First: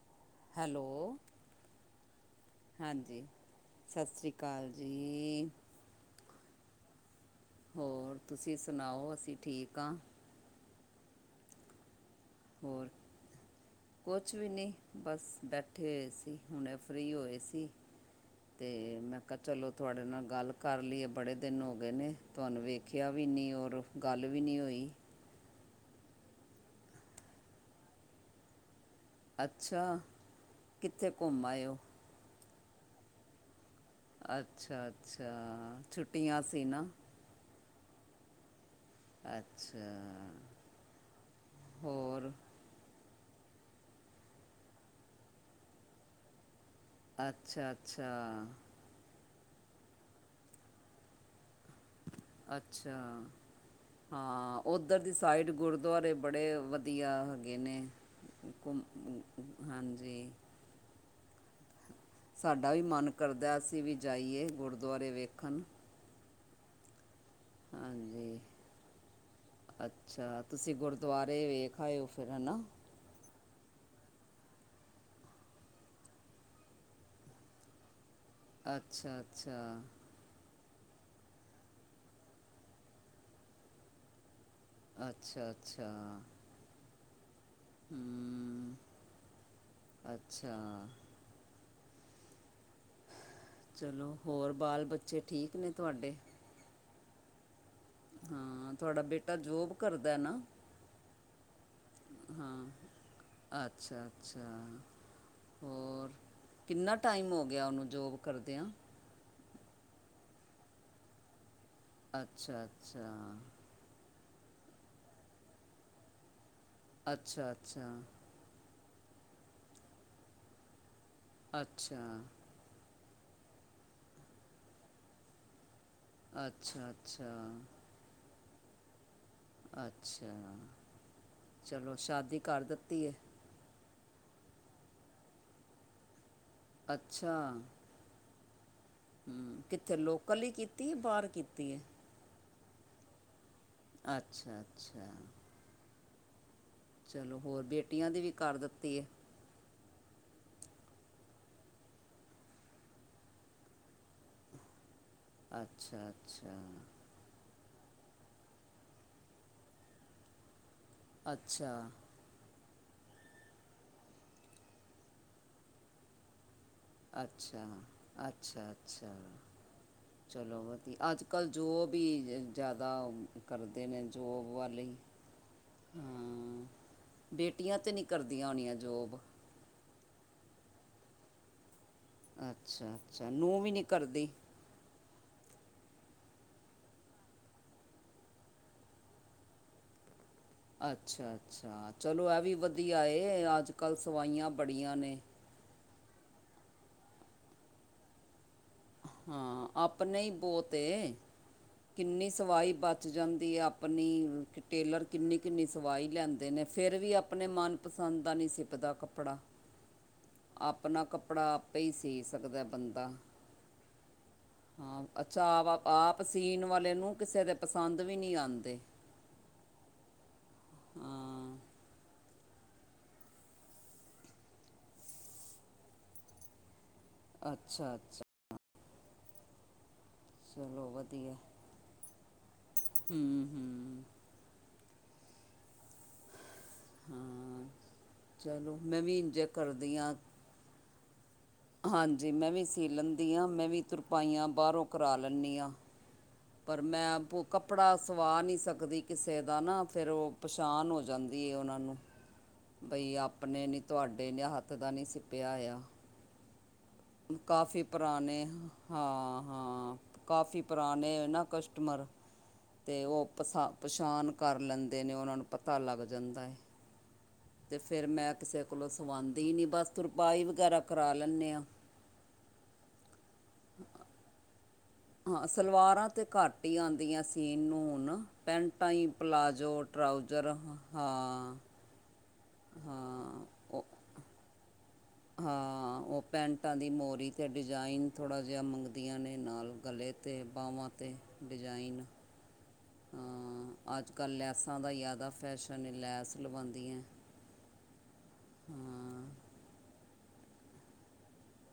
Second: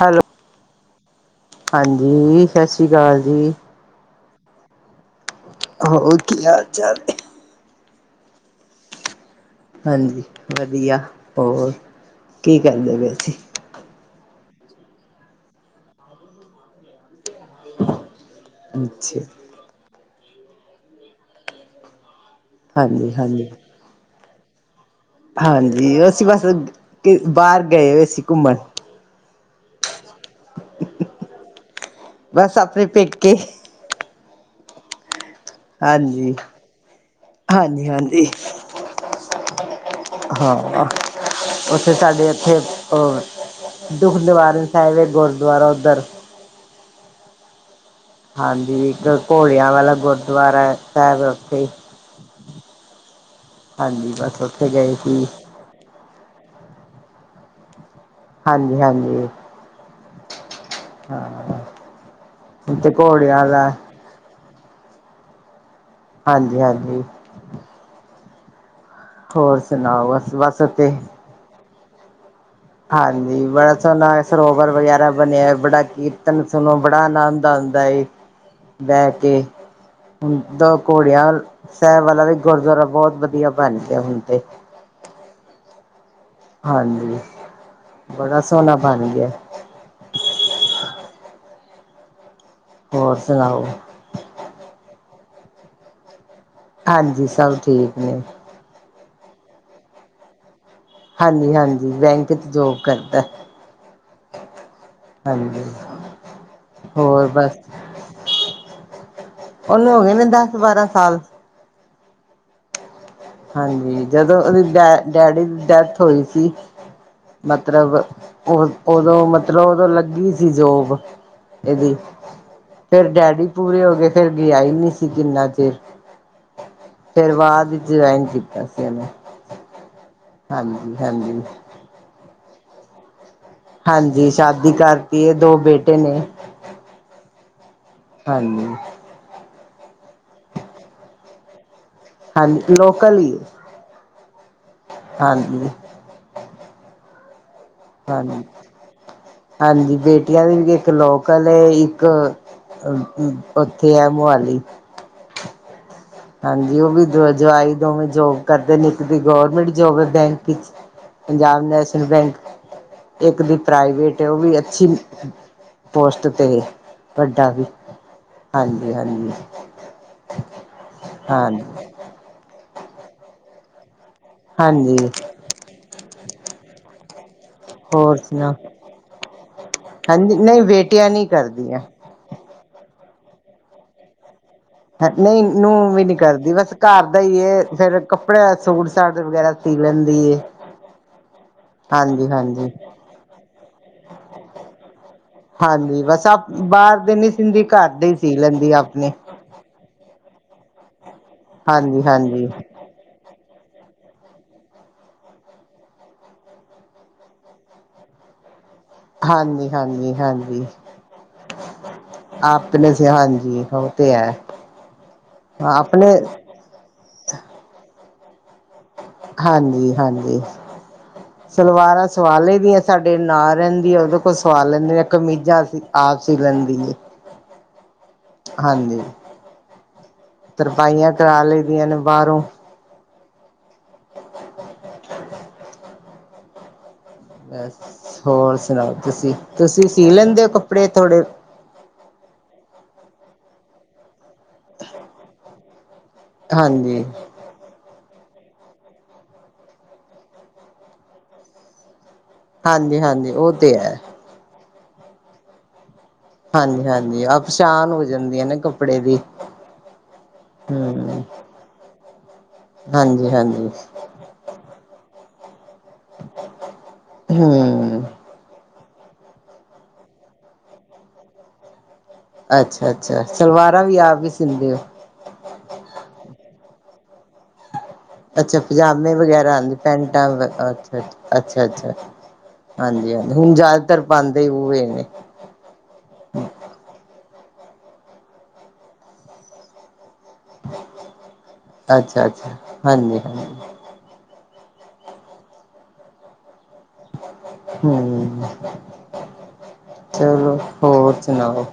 Hello hello. ਹਾਂਜੀ। ਸਤਿ ਸ਼੍ਰੀ ਅਕਾਲ ਹਾਂਜੀ, ਜੀ। ਸਤਿ ਸ਼੍ਰੀ ਅਕਾਲ ਜੀ। ਹੋਰ ਕੀ ਹਾਲ- ਚਾਲ ਨੇ ਹੋਰ ਤੁਸੀਂ ਸੁਣਾਓ ਅਸੀਂ ਠੀਕ ਹਾਂ ਹਾਂਜੀ, ਵਧੀਆ ਹੋਰ ਕੀ ਹੋਰ ਕਰਦੇ ਪਏ ਸੀਂ ਕੁਛ ਵੀ ਨਹੀਂ ਬਸ ਬੈਠੇ ਹੋਏ ਸੀ ਹੁਣੇ ਫ੍ਰਰੀ ਹੋਏ ਸੀ। ਤੇ ਮੈਂ ਅੱਛਾ। ਕਿਹਾ ਚਲੋ ਤੁਹਾਡੇ ਨਾਲ ਗੱਲ ਕਰ ਲਈਏ ਬੜੇ ਦਿਨ ਹੋ ਗਏ ਨੇ ਤੁਹਾਨੂੰ ਵੇਖਿਆ ਹਾਂਜੀ ਵੀ ਹਾਂਜੀ ਨਹੀਂ, ਔਰ ਗੱਲ ਵੀ ਨਹੀਂ ਹੋਈ। ਹਾਂਜੀ, ਉਹ ਅਸੀਂ ਬਸ ਬਾਹਰ ਗਏ ਹੋਏ ਸੀ ਘੁੰਮਣ ਅੱਛਾ, ਕਿੱਥੇ ਘੁੰਮ ਆਏ ਹੋ ਬਸ ਆਵਦੇ ਪੇਕੇ ਅੱਛਾ-ਅੱਛਾ। ਹਾਂਜੀ -ਹਾਂਜੀ! -ਹਾਂਜੀ। ਅੱਛਾ। ਹਾਂ ਉੱਥੇ ਸਾਡੇ ਹੋਰ ਇੱਥੇ ਹੋਰ ਦੁੱਖ ਨਿਵਾਰਨ ਸਾਹਿਬ ਗੁਰਦੁਆਰਾ ਉੱਧਰ ਅੱਛਾ- ਅੱਛਾ। ਹਾਂਜੀ, ਇੱਕ ਘੋੜਿਆਂ ਵਾਲਾ ਗੁਰਦੁਆਰਾ ਸਾਹਿਬ ਉੱਥੇ ਅੱਛਾ, ਹਾਂਜੀ ਬਸ ਹਾ ਉੱਥੇ ਗਏ ਉੱਧਰ ਦੀ ਸੀ। ਸਾਈਡ ਗੁਰ ਗੁਰਦੁਆਰੇ ਬੜੇ ਵਧੀਆ, ਹੈਗੇ ਨੇ ਘੁੰਮ ਹਾਂਜੀ ਹਾਂਜੀ ਹਾਂ ਸਾਡਾ ਵੀ ਮਨ ਕਰਦਾ ਅਸੀਂ ਵੀ ਜਾਈਏ, ਗੁਰਦੁਆਰੇ ਵੇਖਣ ਹਾਂਜੀ- ਹਾਂਜੀ। ਹਾਂਜੀ, ਹੋਰ ਸੁਣਾਓ ਬਸ ਅੱਛਾ ਬਸ ਤੁਸੀਂ ਉੱਥੇ ਗੁਰਦੁਆਰਾ‌ ਗਏ ਵੇਖ ਆਉਏ ਫਿਰ ਹਨਾ ਹਾਂਜੀ, ਬੜਾ ਸੋਹਣਾ ਸਰੋਵਰ ਵਗੈਰਾ ਬਣਿਆ, ਬੜਾ ਕੀਰਤਨ ਸੁਣੋ, ਬੜਾ ਆਨੰਦ ਆਉਂਦਾ ਏ ਬਹਿ ਅੱਛਾ ਕੇ ਅੱਛਾ ਹੁਣ ਤਾਂ ਘੋੜਿਆਂ ਸਾਹਿਬ ਵਾਲਾ ਵੀ ਗੁਰਦੁਆਰਾ ਬਹੁਤ ਵਧੀਆ ਬਣ ਗਿਆ ਹੁਣ ਤੇ ਅੱਛਾ-ਅੱਛਾ। ਹਾਂਜੀ ਬੜਾ ਸੋਹਣਾ ਬਣ ਗਿਆ। ਅੱਛਾ। ਹੋਰ ਸੁਣਾਓ? ਚਲੋ ਹੋਰ ਬਾਲ ਬੱਚੇ ਠੀਕ ਨੇ ਤੁਆਡੇ। ਹਾਂਜੀ ਸਭ ਠੀਕ ਨੇ ਹਾਂ ਤੁਆਡਾ ਬੇਟਾ ਜੋਬ ਕਰਦਾ ਨਾ? ਹਾਂਜੀ-ਹਾਂਜੀ ਬੈਂਕ ਚ ਹਾਂ ਜੋਬ ਕਰਦੈ। ਅੱਛਾ ਅੱਛਾ ਹੋਰ ਕੀਨਾ ਹੋਰ ਟਾਈਮ ਹੋ ਬਸ ਗੇਆ ਓਨੂੰ ਜੋਬ ਕਰਦੇਆਂ? ਓਨੂੰ ਹੋ ਗੇ ਨੇ ਦਸ-ਬਾਰਾਂ ਸਾਲ। ਆਛਾ-ਆਛਾ। ਹਾਂਜੀ, ਜਦੋਂ ਓਦੀ ਡੈ ਡੈਡੀ ਦੀ ਡੈਥ ਹੋਈ ਸੀ, ਅੱਛਾ ਅੱਛਾ ਮਤਲਬ ਓ ਓਦੋ ਮਤਲਬ ਓਦੋਂ ਲੱਗੀ ਸੀ ਜੋਬ, ਏਦੀ। ਅੱਛਾ ਫੇਰ ਡੈਡੀ ਪੂਰੇ ਹੋ ਗਏ ਫੇਰ ਗੇਆ ਈ ਨੀ ਸੀ ਕੀਨਾ ਚੇਰ। ਆਛਾ ਛਾ ਜੁਐਨ ਕੀਤਾ ਸੀ ਓਨੇ। ਆਛਾ ਹਾਂਜੀ ਚਲੋ ਸ਼ਾਦੀ ਕਰ ਦਿੱਤੀ ਐ? ਹਾਂਜੀ ਸ਼ਾਦੀ ਕਰਤੀ ਏ ਦੋ ਬੇਟੇ ਨੇ। ਅੱਛਾ। ਹਾਂਜੀ। ਹੂੰ ਕੀਤੇ ਲੋਕਲ ਈ ਕੀਤੀ ਏ, ਜਾਂ ਬਾਰ ਕੀਤੀ ਏ। ਹਾਂਜੀ ਲੋਕਲ, ਅੱਛਾ ਅੱਛਾ ਹਾਂਜੀ ਚਲੋ ਹੋਰ ਬੇ ਹਾਂ ਹਾਂਜੀ ਬੇਟੀਆਂ ਦੀ ਵੀ ਇਏਕ ਲੋਕਲੇ ਈਕ ਏਕ ਥੇ ਐ ਮੋਹਾਲੀ। ਆਛਾ। ਹਾਂਜੀ ਓ ਵੀ ਜਵਾਈ ਦੋਵੇਂ ਜੋਬ ਕਰਦੇ ਨੇ ਏਕ ਦੀ ਗੌਰਮੈਂਟ ਜੋਬ ਐ ਬੈਂਕ ਵੀਚ ਪੰਜਾਬ ਅੱਛਾ ਨੈਸ਼ਨਲ ਬੈਂਕ ਇੱਕ ਦੀ ਪ੍ਰਾਈਵੇਟ ਐ ਓ ਵੀ ਅੱਛੀ, ਪੋਸਟ ਤੇ ਏ। ਆਛਾ-ਆਛਾ-ਆਛਾ। ਹਾਂਜੀ ਚਲੋ ਵਧੀਆ ਅੱਜ-ਕੱਲ ਹਾਂਜੀ ਜੋਬ ਈ ਜਾਦਾ ਕਰਦੇ ਨੇ ਜੋਬ ਵਾਲੀ ਹਾਂਜੀ ਹੂੰ ਬੇਟੀਆਂ ਤੇ ਨੀ ਹੋਰ ਕਰਦੀਆਂ ਸੁਣਾ ਓਨੀਆ ਜੋਬ? ਹਾਂਜੀ ਨਈ ਬੇਟੀਆਂ ਨੀ ਕਰਦੀਆ। ਆਛਾ-ਆਛਾ ਨੋ ਵੀ ਨੀ ਕਰਦੀ? ਨਹੀਂ ਨੋ ਵੀ ਨੀ ਕਰਦੀ ਬਸ ਘਰ ਦਾ ਈ ਏ ਫੇਰ ਕੱਪੜੇ ਸੂਟ-ਸਾਟ ਵਗੈਰਾ ਸੀ ਲੈਦੀ ਏ। ਆਛਾ-ਅਛਾ ਚਲੋ ਐ ਵੀ ਵਧੀਆ ਏ ਅੱਜ-ਕੱਲ ਸਵਾਈਆਂ ਬੜੀਆਂ ਨੇ। ਹਾਂਜੀ, ਬਸ ਪ ਬਾਰ ਦੇ ਨੀ ਸੀਦੀ ਘਰ ਦੇ ਈ ਸੀ ਲੈਂਦੀ ਆਪਣੇ। ਹਾਂ, ਆਪਣੇ ਈ ਬੌਤ ਏ ਹਾਂਜੀ ਕੀਨੀ ਹਾਂਜੀ ਸਵਾਈ ਬ ਬਚ ਜਾਂਦੀ ਐ ਆਪਣੀ ਟੇਲਰ ਕੀਨੀ-ਕੀਨੀ ਸਵਾਈ ਲੈਂਦੇ ਨੇ ਫੇਰ ਵੀ ਆਪਣੇ ਮਨ ਚ ਪਸੰਦ ਦਾ ਨੀ ਸੀ ਨੀ ਪਤਾ ਕੱਪੜਾ, ਹਾਂਜੀ ਹਾਂਜੀ ਹਾਂਜੀ ਆਪਣਾ ਕੱਪੜਾ ਆਪੇ ਈ ਸੀ ਸਕਦਾ ਐ ਆਪਣੇ ਸੇ ਬੰਦਾ। ਹਾਂਜੀ ਉਹ ਤੇ ਹੈ ਹਾਂ ਅੱਛਾ ਆਵ ਆਪਣੇ ਆਪ ਸੀਨ ਵਾਲੇ ਨੂੰ ਕੀਸੇ ਦੇ ਪਸੰਦ ਵੀ ਨੀ ਆਂਦੇ। ਹਾਂਜੀ-ਹਾਂਜੀ। ਹਾਂ। ਸਲਵਾਰਾਂ ਸਵਾ ਲਈਦੀਆਂ ਸਾਡੇ ਨਾਲ ਰੈਂਦੀ ਏ ਓਦੇ ਕੋਲ ਸਵਾ ਲੈਂਦੇ ਨੇ ਕਮੀਜ਼ਾਂ ਅਸੀਂ ਆਪ ਸੀ ਲੈਂਦੀ ਏ। ਅੱਛਾ ਅੱਛਾ। ਹਾਂਜੀ, ਚਲੋ ਤਰਪਾਈਆਂ ਵਧੀਆ ਕਰਾ ਲਈ ਦੀਆਂ ਨੇ ਬਾਹਰੋਂ। [unintelligible] ਹਾਂ ਹੋਰ ਚਲੋ ਸੁਣਾਓ, ਮੈਂ ਵੀ ਤੁਸੀਂ ਇੰਜੇ ਤੁਸੀਂ ਕਰਦੀ ਸੀ ਹਾਂ ਲੈਂਦੇ ਹੋ ਕੱਪੜੇ ਥੋੜੇ ਹਾਂਜੀ, ਮੈਂ ਵੀ ਸੀ ਲੈਂਦੀ ਹਾਂ ਮੈਂ ਵੀ ਤੁਰਪਾਈਆਂ ਬਾਹਰੋਂ ਕਰਾ ਲੈਂਦੀ ਹਾਂ। ਪਰ ਹਾਂਜੀ ਮੈਂ ਆਪੁ ਕੱਪੜਾ ਸਵਾ ਨਹੀਂ ਸਕਦੀ ਕਿਸੇ ਦਾ ਨਾ, ਫਿਰ ਉਹ ਪਛਾਣ ਹੋ ਜਾਂਦੀ ਹੈ ਉਹਨਾਂ ਨੂੰ ਹਾਂਜੀ ਬਈ ਹਾਂਜੀ ਉਹ ਆਪਣੇ ਤੇ ਨੀ ਹੈ ਤੁਹਾਡੇ ਨੇ ਹੱਥ ਦਾ ਨਹੀਂੀ ਸਿਪਿਆ ਆਇਆ। ਹਾਂਜੀ ਹਾਂਜੀ ਆ ਕਾਫੀ ਪਛਾਣ ਹੋ ਜਾਂਦੀ ਪੁਰਾਣੇ ਹੈ ਨਾ ਕੱਪੜੇ ਦੀ ਹਾਂ ਹਾਂ ਕਾਫੀ ਪੁਰਾਣੇ ਹਮ ਨਾ ਕਸਟਮਰ ਤੇ ਉਹ ਹਾਂਜੀ ਪਸਾ ਹਾਂਜੀ ਪਛਾਣ ਕਰ ਲੈਂਦੇ ਨੇ ਉਹਨਾਂ ਨੂੰ। ਪਤਾ ਲੱਗ ਜਾਂਦਾ, ਤੇ ਹਮ ਫਿਰ ਮੈਂ ਕਿਸੇ ਕੋਲੋਂ ਸਵਾਉਂਦੀ ਹੀ ਨੀ ਬਸ ਤਰਪਾਈ ਵਗੈਰਾ ਕਰਾ ਲੈਂਨੇ ਆਾਂ। ਅੱਛਾ ਅੱਛਾ ਸਲਵਾਰਾਂ ਵੀ ਆਪ ਕੇ ਸੀਲਦੇ ਹੋ ਹਾਂ, ਸਲਵਾਰਾਂ ਤੇ ਘੱਟ ਹੀ ਆਂਦੀਆਂ ਸੀਨ ਨੂੰ ਹੁਣ। ਅੱਛਾ ਪੈਂਟਾਂ ਹੀ ਪਜਾਮੇ ਵਗੈਰਾ ਪਲਾਜੋ ਪੈਂਟਾਂ ਟਰਾਊਜ਼ਰ ਹਾਂ ਅਛਾ ਹਾਂ ਅਛਾ ਅਛਾ ਹਾਂਜੀ ਹਾਂਜੀ ਹੁਣ ਉਹ ਜ਼ਿਆਦਾਤਰ ਪਾਉਂਦੇ ਉਹ ਇਹ ਨੇ‌। ਹਾਂ, ਉਹ ਪੈਂਟਾਂ ਦੀ ਮੂਰੀ ਅਤੇ ਡਿਜ਼ਾਇਨ ਥੋੜ੍ਹਾ ਜਿਹਾ ਮੰਗਦੀਆਂ ਨੇ ਨਾਲ ਗਲੇ ਤੇ ਅਤੇ ਬਾਹਵਾਂ 'ਤੇ ਡਿਜ਼ਾਇਨ। ਅੱਛਾ ਹਾਂਜੀ ਹ ਅੱਜ ਕੱਲ ਲੈਸਾਂ ਦਾ ਜ਼ਿਆਦਾ ਫੈਸ਼ਨ ਲੈਸ ਲਵਾਉਂਦੀਆਂ। ਹਮ, ਚਲੋ ਹੋਰ ਸੁਣਾਓ।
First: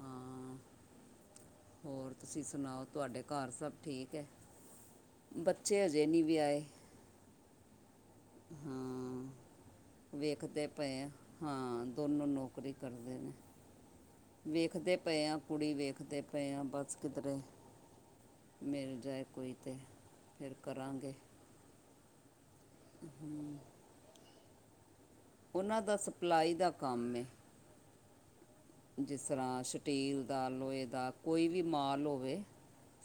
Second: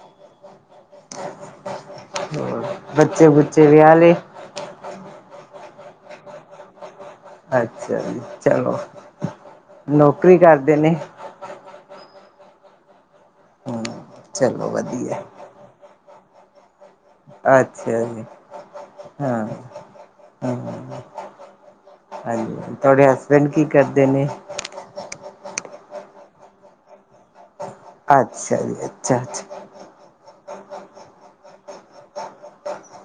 ਹਾਂ। [inaudible] ਹੋਰ ਤੁਸੀਂ ਹੋਰ ਸੁਣਾਓ, ਤੁਹਾਡੇ ਬੱਚੇ ਘਰ ਬੁੱਚੇ ਸਭ ਵਿਆਹ ਠੀਕ ਲਏ ਹੈ? ਬੱਚੇ ਅਜੇ ਨਹੀਂ ਵੀ ਆਏ। ਅੱਛਾ ਜੀ ਚਲੋ, ਹਾਂ ਨੌਕਰੀ ਵੇਖਦੇ ਕਰਦੇ ਨੇ? ਪਏ ਹਾਂ ਹਾਂ ਦੋਨੋਂ ਨੌਕਰੀ ਕਰਦੇ ਨੇ, ਹੂੰ ਚਲੋ ਵੇਖਦੇ ਵਧੀਆ ਪਏ ਆ। ਕੁੜੀ ਵੇਖਦੇ ਪਏ ਆ ਬਸ। ਕਿਧਰੇ, ਅੱਛਾ ਜੀ ਮਿਲ ਜਾਏ, ਹਾਂ ਕੋਈ ਤੇ ਫਿਰ ਹਾਂ ਕਰਾਂਗੇ। ਹਾਂਜੀ ਤੁਹਾਡੇ ਹਸਬੈਂਡ ਕੀ ਕਰਦੇ ਨੇ ਉਹਨਾਂ ਦਾ ਸਪਲਾਈ ਦਾ ਕੰਮ ਏ। ਅੱਛਾ ਜੀ। ਅੱਛਾ-ਅੱਛਾ ਜਿਸਰ੍ਹਾਂ ਸਟੀਲ ਦਾ, ਲੋਹੇ ਦਾ, ਕੋਈ ਵੀ ਮਾਲ ਹੋਵੇ।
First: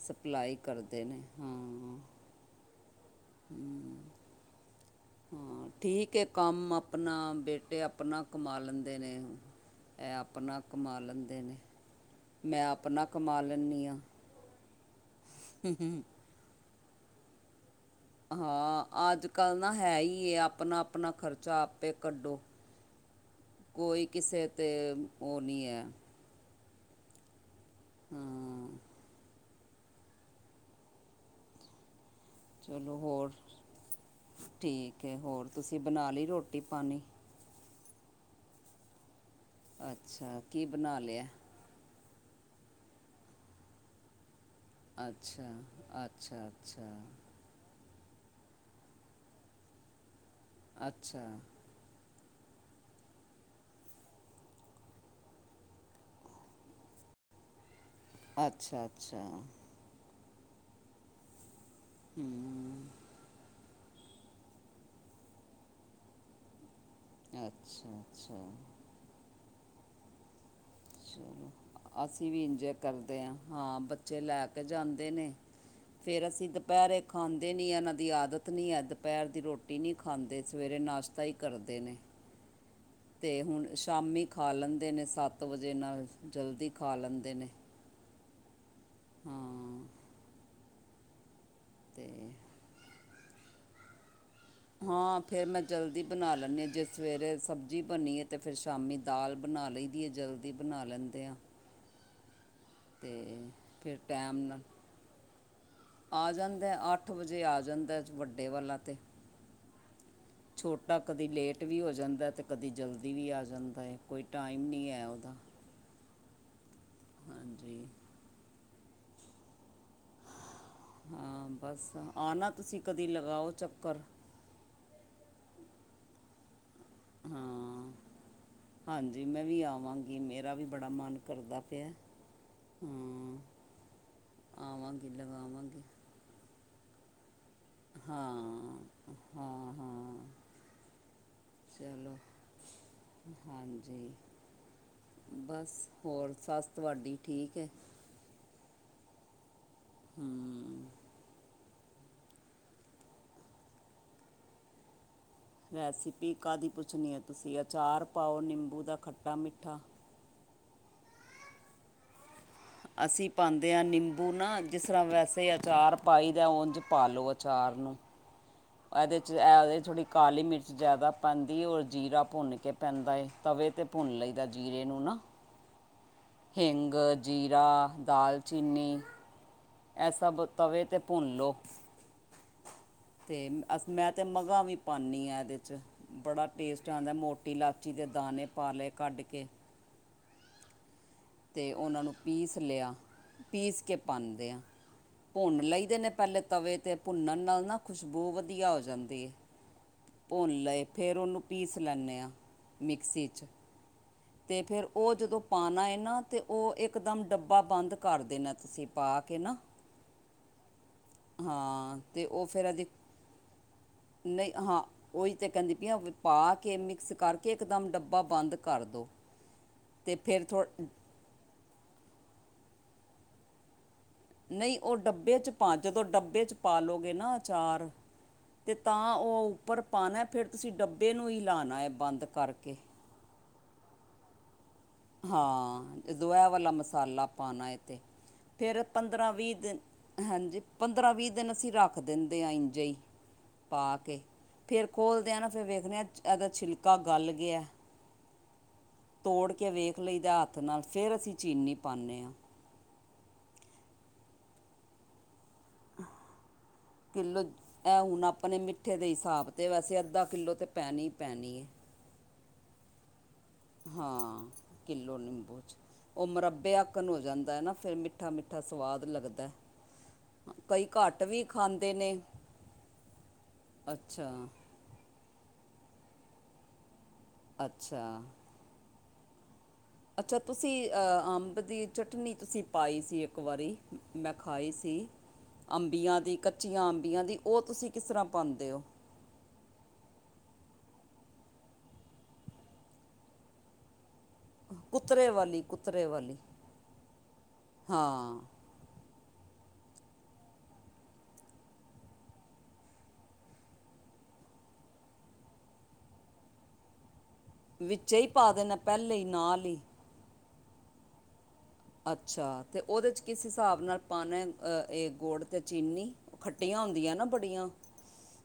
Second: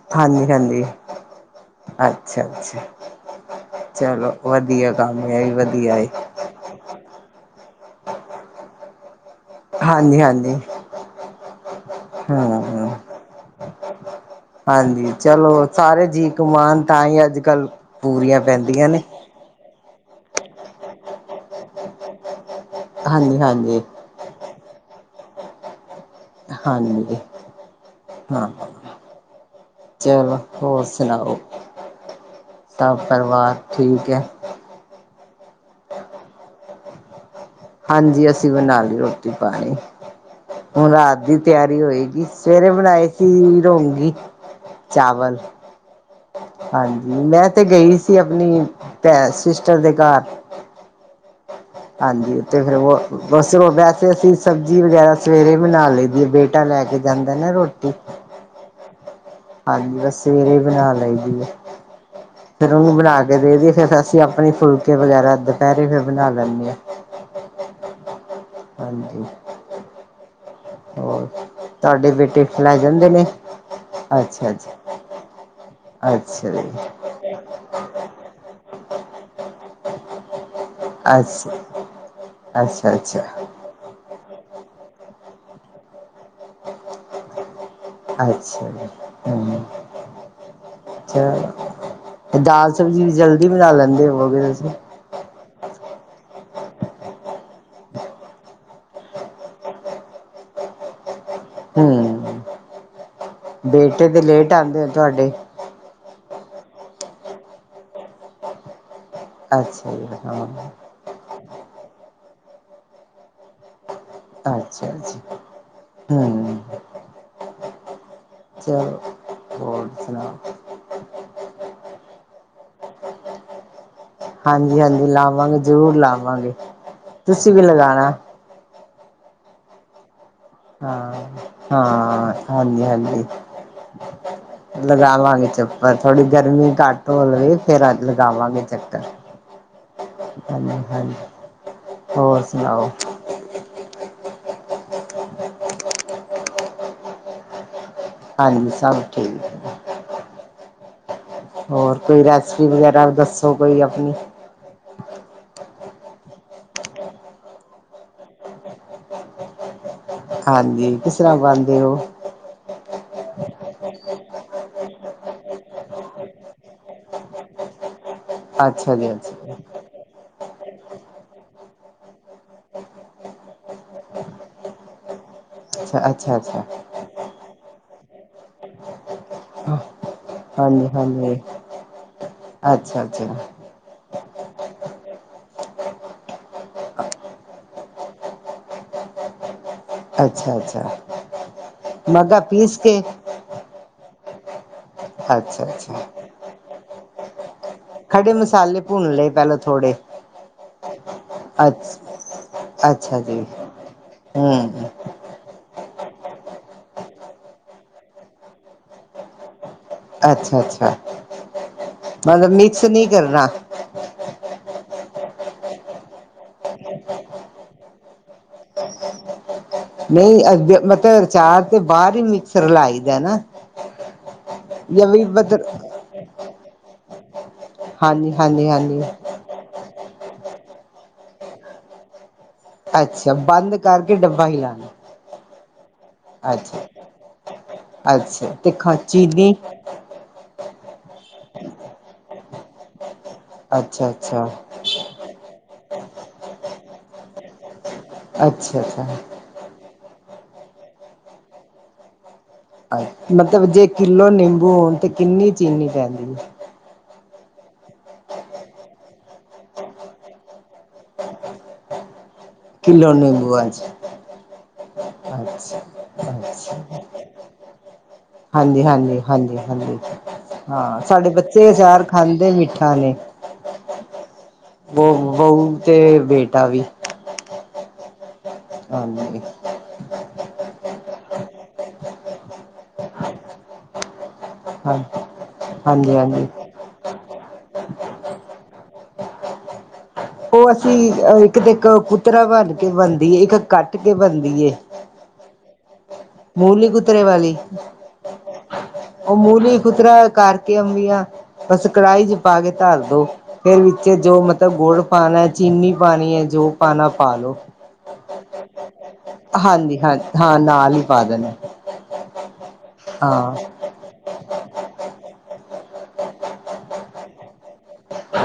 ਸਪਲਾਈ ਹਾਂਜੀ-ਹਾਂਜੀ ਕਰਦੇ ਨੇ ਹਾ ਹਾਂ ਅੱਛਾ ਅੱਛਾ, ਚਲੋ ਵਧੀਆ ਕੰਮ ਹੈ ਈਹਵੀ ਹਾਂ ਵਧੀਆ ਅੇ। ਠੀਕ ਹੈ ਕੰਮ ਆਪਣਾ, ਬੇਟੇ ਆਪਣਾ ਕਮਾ ਲੈਂਦੇ ਨੇ। ਐਹ ਹਾਂਜੀ ਹਾਂਜੀ ਆਪਣਾ ਕਮਾ ਲੈਂਦੇ ਨੇ। ਮੈਂ ਹਮ ਆਪਣਾ ਕਮਾ ਲੈਂਦੀ ਆ ਹਾਂਜੀ ਚਲੋ ਸਾਰੇ ਜੀ ਕਮਾਨ ਤਾਂ ਹੀ ਅੱਜ ਕੱਲ੍ਹ ਹਾਂ ਅੱਜਕੱਲ੍ਹ ਨਾ ਹੈ ਹੀ, ਆਪਣਾ ਆਪਣਾ ਖ਼ਰਚਾ ਆਪੇ ਕੱਢੋ। ਹਾਂਜੀ ਹਾਂਜੀ। ਕੋਈ ਕਿਸੇ 'ਤੇ ਉਹ ਨਹੀਂ ਅੇ। ਹਾਂਜੀ, ਹਾਂ। ਚਲੋ, ਹੋਰ ਸੁਣਾਓ? ਚਲੋ, ਸਭ ਹੋਰ ਪਰਿਵਾਰ ਠੀਕ ਹੈ ਠੀਕ ਹੈ, ਹੋਰ ਤੁਸੀਂ ਬਣਾ ਲਈ ਰੋਟੀ ਪਾਣੀ? ਹਾਂਜੀ, ਅਸੀਂ ਬਣਾ ਲਈ ਰੋਟੀ ਪਾਣੀ ਅੱਛਾ ਕੀ ਹੁਣ ਬਣਾ ਰਾਤ ਲਿਆ ਦੀ ਤਿਆਰੀ ਹੋਏਗੀ, ਸਵੇਰੇ ਬਣਾਏ ਸੀ ਰੋਂਗੀ ਚਾਵਲ ਅੱਛਾ, ਅੱਛਾ, ਅੱਛਾ। ਲੈ ਤੇ ਗਈ ਸ ਸੀ ਆਪਣੀ ਪੈ ਸਿਸਟਰ ਦੇ ਘਰ। ਅੱਛਾ। ਹਾਂਜੀ, ਤੇ ਫਿਰ ਵੈਸੇ ਅਸੀਂ, ਸਬਜ਼ੀ ਵਗੈਰਾ ਸਵੇਰੇ ਬਣਾ ਲਈਦੀ ਹੈ ਬੇ। ਟਾ ਲੈ ਕੇ ਜਾਂਦਾ ਨਾ ਰੋਟੀ। ਅੱਛਾ-ਅੱਛਾ। ਹਾਂਜੀ, ਬਸ ਸਵੇਰੇ ਬਣਾ ਲਈਦੀ ਐ। [unintelligible] ਫੇਰ ਉਹਨੂੰ ਬਣਾ ਕੇ ਦੇ ਦੀਏ, ਫਿਰ ਅਸੀਂ ਆਪਣੇ ਫੁਲਕੇ ਵਗੈਰਾ ਦੁਪਹਿਰੇ ਫਿਰ ਬਣਾ ਲੈਂਦੇ ਆ। ਅੱਛਾ-ਅੱਛਾ। ਹਾਂਜੀ। ਹੋਰ ਚਲੋ, ਤੁਹਾਡੇ ਅਸੀਂ ਵੀ ਬੇਟੇ ਇੰਜਏ ਲੈ ਜਾਂਦੇ ਕਰਦੇ ਨੇ ਆ, ਬੱਚੇ ਲੈ ਅੱਛਾ ਕੇ ਅੱਛਾ ਜਾਂਦੇ ਨੇ। ਫੇਰ, ਅਸੀਂ ਅੱਛਾ ਜੀ ਦੁਪਹਿਰੇ ਖਾਂਦੇ ਨੀ, ਇਹਨਾਂ ਦੀ ਆਦਤ ਨੀ ਐ ਦੁਪਹਿਰ ਦੀ ਰੋਟੀ ਰੋਟੀ ਨਹੀਂ ਖਾਂਦੇ, ਸਵੇਰੇ ਨਾਸ਼ਤਾ ਹੀ ਕਰਦੇ ਨੇ। ਅੱਛਾ-ਅੱਛਾ। ਤੇ, ਹੁਣ ਸ਼ਾਮੀ ਖਾ ਲੈਂਦੇ ਨੇ, ਸੱਤ ਵਜੇ ਨਾਲ ਜਲਦੀ ਖਾ ਲੈਂਦੇ ਨੇ। ਅੱਛਾ ਜ ਹਾਂ ਤੇ ਚਲੋ ਦਾਲ ਸਬਜ਼ੀ ਜਲਦੀ ਬਣਾ ਲੈਂਦੇ ਹੋਵੋਗੇ ਤੁਸੀਂ। ਹਾਂ, ਫਿਰ ਮੈਂ ਜਲਦੀ ਬਣਾ ਲੈਂਦੀ ਆ, ਜੇ ਸਵੇਰੇ ਸਬਜ਼ੀ ਬਣੀਏ ਤਾਂ ਫਿਰ ਸ਼ਾਮੀ ਦਾਲ ਬਣਾ ਲਈ ਦੀ ਏ, ਜਲਦੀ ਬਣਾ ਲੈਂਦੇ ਆ। ਹੂੰ। ਤੇ ਫਿਰ ਤੇ ਟੈਮ ਲੇਟ ਨਾ ਆਉਂਦੇ ਹੋ ਤੁਹਾਡੇ ਆ ਜਾਂਦਾ ਅੱਠ ਵਜੇ, ਆ ਜਾਂਦਾ ਵੱਡੇ ਵਾਲਾ 'ਤੇ। ਅੱਛਾ ਜੀ। ਤਾ, ਕਦੀ ਲੇਟ ਵੀ ਹੋ ਜਾਂਦਾ, ਤੇ ਕਦੇ ਜਲਦੀ ਵੀ ਆ ਜਾਂਦਾ ਅੇ ਕੋਈ ਟਾਈਮ ਨਹੀਂ ਹੈ ਉਹਦਾ। ਹੂੰ। ਹਾਂਜੀ। ਚਲੋ, ਹੋਰ ਸੁਣਾ? ਹਾਂ ਬਸ ਆਨਾ, ਤੁਸੀਂ ਕਦੀ ਲਗਾਔ ਚੱਕਰ। ਹਾਂਜੀ-ਹਾਂਜੀ, ਲਾਵਾਂਗੇ ਜ਼ਰੂਰ ਲਾਵਾਂਗੇ, ਤੁਸੀਂ ਵੀ ਹਾਂ ਲਗਾਣਾ। ਹਾਂਜੀ, ਮੈਂ ਵੀ ਆਵਾਂਗੀ ਮੇਰਾ ਵੀ ਬੜਾ ਹਾਂ ਮਨ ਕਰਦਾ ਪਿਆ, ਹਾਂ ਹਾਂਜੀ ਹਾਂਜੀ ਹੁੰ, ਆਵਾਂਗੀ ਲਗਾਵਾ- ਪਰ ਥੋੜ੍ਹੀ ਗਰਮੀ ਘੱਟ ਹੋ ਲਵੇ। ਫੇਰ ਆਜ ਹਾਂ ਲਗਾਵਾਂਗੇ ਚੱਕਰ, ਹਾਂ ਹਾਂ ਹਾਂਜੀ। ਚਲੋ ਹੋਰ ਸੁਣਾਓ। ਹਾਂਜੀ, ਬਸ ਹੋਰ ਸੱਸ ਤੁਆਡੀ ਠੀਕ ਏ। ਹਾਂਜੀ, ਸਭ ਠੀਕ। ਹੁੰ। ਹੋਰ, ਕੋਈ ਰੈਸਪੀ ਵਗੈਰਾ ਦੱਸੋ ਕੋਈ ਅਪਣੀ। ਰੈਸਿਪੀ ਕਾੱਦੀ ਪੁੱਛਣੀ ਏ, ਤੁਸੀਂ ਅਚਾਰ ਪਾਓ ਨਿੰਬੂ ਦਾ ਖੱਟਾ-ਮਿੱਠਾ। ਹਾਂਜੀ, ਕਿਸ ਤਰ੍ਹਾਂ ਪਾਂਦੇ ਔ। ਅਸੀਂ ਪਾਂਦੇ ਅ ਨਿੰਬੂ ਨਾ ਜਿਸ ਤਰ੍ਹਾਂ ਵੈਸੇ ਅਚਾਰ ਪਾਈ ਦਾ ਔਂਝ ਪਾਲੋ ਅਚਾਰ ਨੂੰ। ਅੱਛਾ ਜੀ ਏਦੇ ਚ ਅੱਛਾ ਐ ਥੋੜੀ ਕਾਲੀ ਮਿਰਚ ਜ਼ਾਦਾ ਪੈਂਦੀ, ਔਰ ਜੀਰਾ ਪੁੰਨ ਕੇ ਪੈਂਦਾ ਏ, ਤਵੇ ਤੇ ਪੁੰਨ ਲਈਦਾ ਜੀਰੇ ਨੂੰ ਨਾ। ਅੱਛ-ਅੱਛਾ। ਹੇੰਗ, ਜੀਰਾ, ਦਾਲਚੀਨੀ। ਐ ਸਭ ਤਵੇ ਹਾਂਜੀ ਤੇ ਪੁੰਨ ਹਾਂਜੀ ਲੋ। ਅੱਛਾ। ਅੱਛਾ ਤੇ ਮੈਂ, ਤੇ ਮਗਾਂ ਵੀ ਪਾਂਦੀ ਆਂ ਐਦੇ ਚ। ਬੜਾ ਟੇਸਟ ਆਂਦਾ। ਮੋਟੀ ਲਾਚੀ ਦੇ ਦਾਣੇ ਪਾ ਲੇ ਕੱਢ ਕੇ। ਅੱਛਾ-ਅੱਛਾ। ਤੇ ਔਨਾਂ ਨੂੰ, ਪੀਸ ਲੇਆ ਪੀਸ ਕੇ ਪਾਨਦੇ ਆਂ। ਪੁੰਨ ਅੱਛਾ ਲਈ ਦੇ ਅੱਛਾ ਨੇ, ਪੈਲੇ ਤਵੇ ਤੇ ਪੁੰਨਣ ਨਾਲ ਨਾ ਖੁਸ਼ਬੂ ਖੜੇ ਵਧੀਆ ਹੋ ਮਸਾਲੇ ਭੁੰਨ ਜਾਂਦੀ ਲਏ ਏ। ਪਹਿਲਾਂ ਥੋੜੇ ਪੁੰਨ ਲਏ ਫੇਰ ਔਨੂੰ ਪੀਸ ਅੱ ਲੈਂਨੇ ਹਾਂ। ਅੱਛਾ ਜੀ। ਤੇ ਹਮ ਫਿਰ ਔ ਜਦੋਂ ਪਾਣਾ ਏ ਨਾ ਤੇ ਔ ਏਕਦਮ ਡੱਬਾ ਬੰਦ ਕਰ ਦੇਣਾ ਤੁਸੀਂ ਪਾ ਕੇ ਨਾ। ਅੱਛਾ-ਅੱਛਾ, ਹਾਂ ਮਤਲਬ ਮਿਕਸ ਨੀ ਕਰਨਾ। ਨਈ ਹਾਂ। ਔਈ, ਤੇ ਕੈਂਦੀ ਪੀਆਂ ਪਾ ਕੇ ਮਿਕਸ ਕਰਕੇ ਇਕਦਮ ਡੱਬਾ ਬੰਦ ਕਰ ਦੋ। ਤੇ ਨਈ, ਫਿਰ ਥੋੜ ਅ ਮਤਲਬ ਅਚਾਰ, ਤੇ ਬਾਦ ਈ ਮਿਕਸ ਰਲਾਈ ਦੈ ਨਾ। ਨਈ ਔ ਜਾਂ ਵੀ ਡੱਬੇ 'ਚ ਪਾ, ਮਤਲਬ ਜਦੋਂ ਡੱਬੇ ਚ ਪਾ ਲੋ ਗੇ ਨਾ ਚਾਰ ਹਾਂਜੀ ਹਾਂਜੀ ਤੇ ਹਾਂਜੀ ਤਾਂ ਔ ਉੱਪਰ ਪਾਣਾ ਫੇਰ ਤੁਸੀਂ ਡੱਬੇ ਨੂੰ ਹੀਲਾਣਾ ਐ ਬੰਦ ਕਰਕੇ। ਅੱਛਾ, ਬੰਦ ਕਰਕੇ ਡੱਬਾ ਹੀਲਾਣਾ ਐ। ਹਾਂ, ਜਦੋ ਐ ਵਾਲਾ ਮਸਾਲਾ ਪਾਣਾ ਏ ਤੇ। ਅੱਛਾ ਤੇ ਫੇਰ ਖਾ ਚੀਨੀ ਪੰਦਰਾਂ-ਵੀਹ ਦਿਨ ਹਾਂਜੀ, ਪੰਦਰਾਂ-ਵੀਹ ਦਿਨ ਅਸੀਂ ਰੱਖ ਦਿੰਦੇ ਆਂ। ਇੰਝੇ ਈ ਪਾ ਅੱਛਾ ਕੇ ਅੱਛਾ ਫੇਰ ਖੋਲਦੇ ਨਾ, ਫਿਰ ਵੇਖਨੇ ਆ ਏਦਾ ਛਿਲਕਾ ਗਲ ਗਿਆ। ਅੱਛਾ-ਅੱਛਾ। ਤੋੜ ਕੇ ਵੇਖ ਲਈਦਾ ਹੱਥ ਨਾਲ ਫੇਰ, ਅਸੀਂ ਚੀਨੀ ਪਾਨੇ ਆਂ। ਮਤਲਬ, ਜੇ ਕਿੱਲੋ ਨਿੰਬੂ ਹੋਣ ਤੇ ਕਿੰਨੀ ਚੀਨੀ ਪੈਂਦੀ ਏ। ਕਿੱਲੋ ਐ ਹੁਣ ਅਪਣੇ ਮਿੱਠੇ ਦੇ ਹਿਸਾਬ ਦੇ ਵੈਸੇ ਅੱਧਾ ਕਿੱਲੋ ਤੇ ਪੈਣੀ ਪੈਣੀ ਏ। ਕਿਲੋ ਨੀਬੂ ਐ। ਹਾਂ, ਕਿੱਲੋ ਨਿੰਬੂ ਚ ਔ ਮੁਰੱਬੇ ਆਕਣ ਹੋ ਜਾਂਦਾ ਐ ਨਾ ਫਿਰ ਮਿ ਹਾਂਜੀ-ਹਾਂਜੀ, ਹਾਂਜੀ-ਹਾਂਜੀ। ਕਈ ਹਾਂ ਘੱਟ ਸਾਡੇ ਵੀ ਬੱਚੇ ਖਾਂਦੇ ਸਾਰਾ ਨੇ ਖਾਂਦੇ ਮਿੱਠਾ ਨੇ ਅੱਛਾ। ਬਹੁ ਬਹੁ ਤੇ ਬੇਟਾ ਵੀ। ਅੱਛਾ। ਹਾਂਜੀ। ਅੱਛਾ ਤੁਸੀਂ ਅ ਅੰਬ ਦੀ ਚਟਨੀ ਤੁਸੀਂ ਪਾਈ ਸੀ ਇੱਕ ਵਾਰੀ। ਮੈਂ ਖਾਈ ਸੀ ਹਾਂ ਹਾਂਜੀ ਅੰਬੀਆਂ ਦੀ ਹਾਂਜੀ ਕੱਚ ਚੀਆਂ ਅੰਬੀਆਂ ਦੀ ਉਹ ਤੁਸੀਂ ਕਿਸ ਤਰ੍ਹਾਂ ਪਾਉਂਦੇ ਓ। ਉਹ ਅਸੀਂ ਅ ਇੱਕ ਤੇ ਇੱਕ ਕੁੱਤਰਾ ਕਰਕੇ ਬਣਦੀ ਏ ਇੱਕ ਕੱਟ ਕੇ ਬਣਦੀ ਏ। ਕੁੱਤਰੇ ਵਾਲੀ ਕੁੱਤਰੇ ਵਾਲੀ। ਮੂਲੀ ਕੁੱਤਰੇ ਵਾਲੀ, ਹਾਂ ਉਹ ਮੂਲੀ ਕੁੱਤਰਾ ਕਰ ਕੇ, ਅੰਬੀਆ ਬਸ ਕੜਾਹੀ, ਚੱ ਪਾ ਕੇ ਧਰ ਦੋ ਫਿਰ ਵਿੱਚ, ਜੋ ਮਤਲਬ ਗੁੜ ਪਾਣਾ -ਚੀਨੀ ਪਾਣੀ ਏ ਜੋ ਪਾਉਣਾ ਪਾ ਲੋ ਵਿੱਚ ਹੀ ਪਾ ਦੇਣਾ ਪਹਿਲੇ ਹੀ ਨਾਲ ਹੀ ਹਾਂਜੀ, ਹਾਂ -ਹਾਂ ਨਾਲ ਹੀ ਪਾ ਦੇਣਾ ਅੱਛਾ, ਤੇ ਉਹਦੇ 'ਚ ਕਿਸ ਹਾਂ ਹਿਸਾਬ ਨਾਲ ਪਾਣਾ ਇਹ ਗੁੜ, ਅਤੇ ਚੀਨੀ, ਖੱਟੀਆਂ ਹੁੰਦੀਆਂ ਨਾ ਬੜੀਆਂ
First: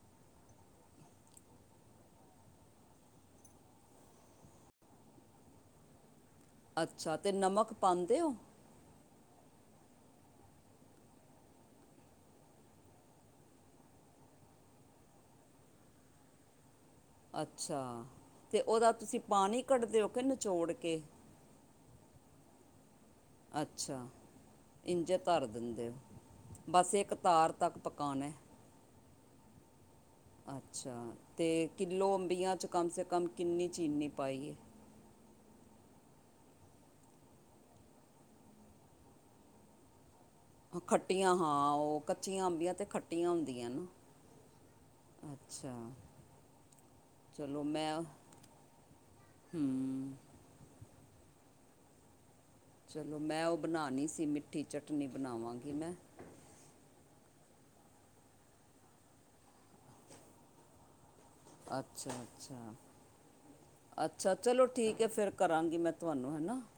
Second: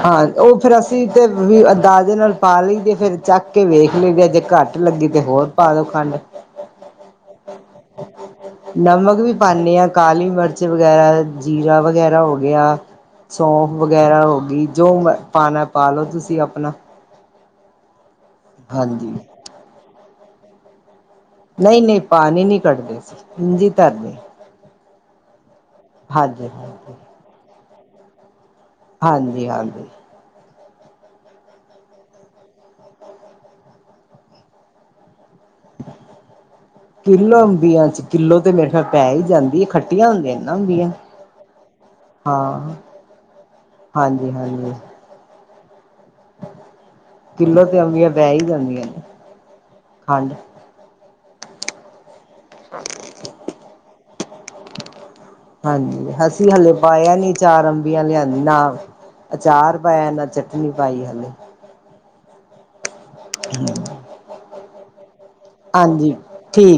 ਹਾਂ, ਉਹ ਫਿਰ ਅਸੀਂ ਤੇ, ਵੀ ਅਂਦਾਜੇ ਨਾਲ ਪਾ ਲਈ ਦੇ, ਫਿਰ ਚੱਖ ਕੇ ਵੇਖ ਲਈ, ਦੀਆ ਜੇ ਘੱਟ ਘੱਟ ਲੱਗੀ, ਤੇ ਹੋਰ ਪਾ ਦੋ ਖੰਡ, ਅੱਛਾ, ਤੇ ਨਮਕ ਪਾਦੇ ਹੋ? ਨਮਕ ਵੀ, ਪਾਨੀ ਆ, ਕਾਲੀ ਮਿਰਚ, ਵਗੈਰਾ ਜੀਰਾ ਵਗੈਰਾ, ਹੋ ਗਿਆ ਸੌਂਫ ਵਗੈਰਾ ਹੋ ਗਈ, ਜੋ ਪਾਣਾ ਪਾ ਲੋ ਤੁਸੀਂ ਆਪਣਾ ਅੱਛਾ, ਤੇ ਉਹਦਾ ਹਾਂਜੀ ਤੁਸੀਂ ਪਾਣੀ ਕੱਢਦੇ ਔ ਕਿ ਨਿਚੋੜ ਕੇ ਨਹੀਂ -ਨਹੀਂ ਪਾਣੀ ਨਹੀਂ ਕੱਢਦੇ ਸੀ। ਇੰਝੀ ਅੱਛਾ, ਧਰਦੇ ਇੰਜੇ ਧਰ ਦਿੰਦੇ ਔ, ਹਾਂਜੀ ਬਸ ਹਾਂਜੀ ਇੱਕ ਤਾਰ ਤੱਕ, ਪਕਾਣਾ ਹਾਂਜੀ- ਹਾਂਜੀ ਅੱਛਾ, ਤੇ ਕਿੱਲੋ ਅੰਬੀਆਂ 'ਚ, ਕਂਮ ਸੇ ਕਂਮ ਕਿੰਨੀ ਚੀਨੀ ਪਾਈਏ? ਕਿੱਲੋ ਅੰਬੀਆਂ ਚ, ਕਿੱਲੋ ਤੇ ਮੇਰੇ ਖਿਆਲ ਪੈ ਈ ਜਾਂਦੀ ਏ ਖੱਟੀ ਖੱਟੀਆਂ ਹਾਂ, ਉਹ ਕੱਚੀਆਂ ਅੰਬੀਆਂ ਹਾਂ ਤੇ ਖੱਟੀਆਂ ਹੁੰਦੀਆਂ ਨਾ ਹਾਂਜੀ ਹਾਂਜੀ ਅੱਛਾ ਚਲੋ ਕਿੱਲੋ ਤੇ ਮੈਂ, ਅੰਬੀਆਂ ਪੈ ਹੀ ਜਾਂਦੀਆਂ ਨੇ ਹਮ ਖੰਡ ਚਲੋ, ਮੈਂ ਉਹ ਬਣਾਣੀ ਸੀ ਮਿੱਠੀ ਚਟਨੀ, ਬਣਾਵਾਂਗੀ ਮੈਂ ਤੁਸੀਂ ਹਲੇ ਪਾਇਆ ਨਈ ਚਾਰ, ਅੰਬੀਆਂ ਲਿਆਂਦੀ ਨਾ ਅਚਾਰ ਪਾਇਆ ਨਾ ਚਟਨੀ, ਪਾਈ ਏ ਹਾਲੇ ਅੱਛਾ- ਅੱਛਾ ਹਮ [unintelligible] [inaudible] ਅੱਛਾ, ਚਲੋ ਠੀਕ ਏ, ਫਿਰ ਕਰਾਂਗੀ ਮੈਂ ਤੁਹਾਨੂੰ ਹਨਾ ਠੀਕ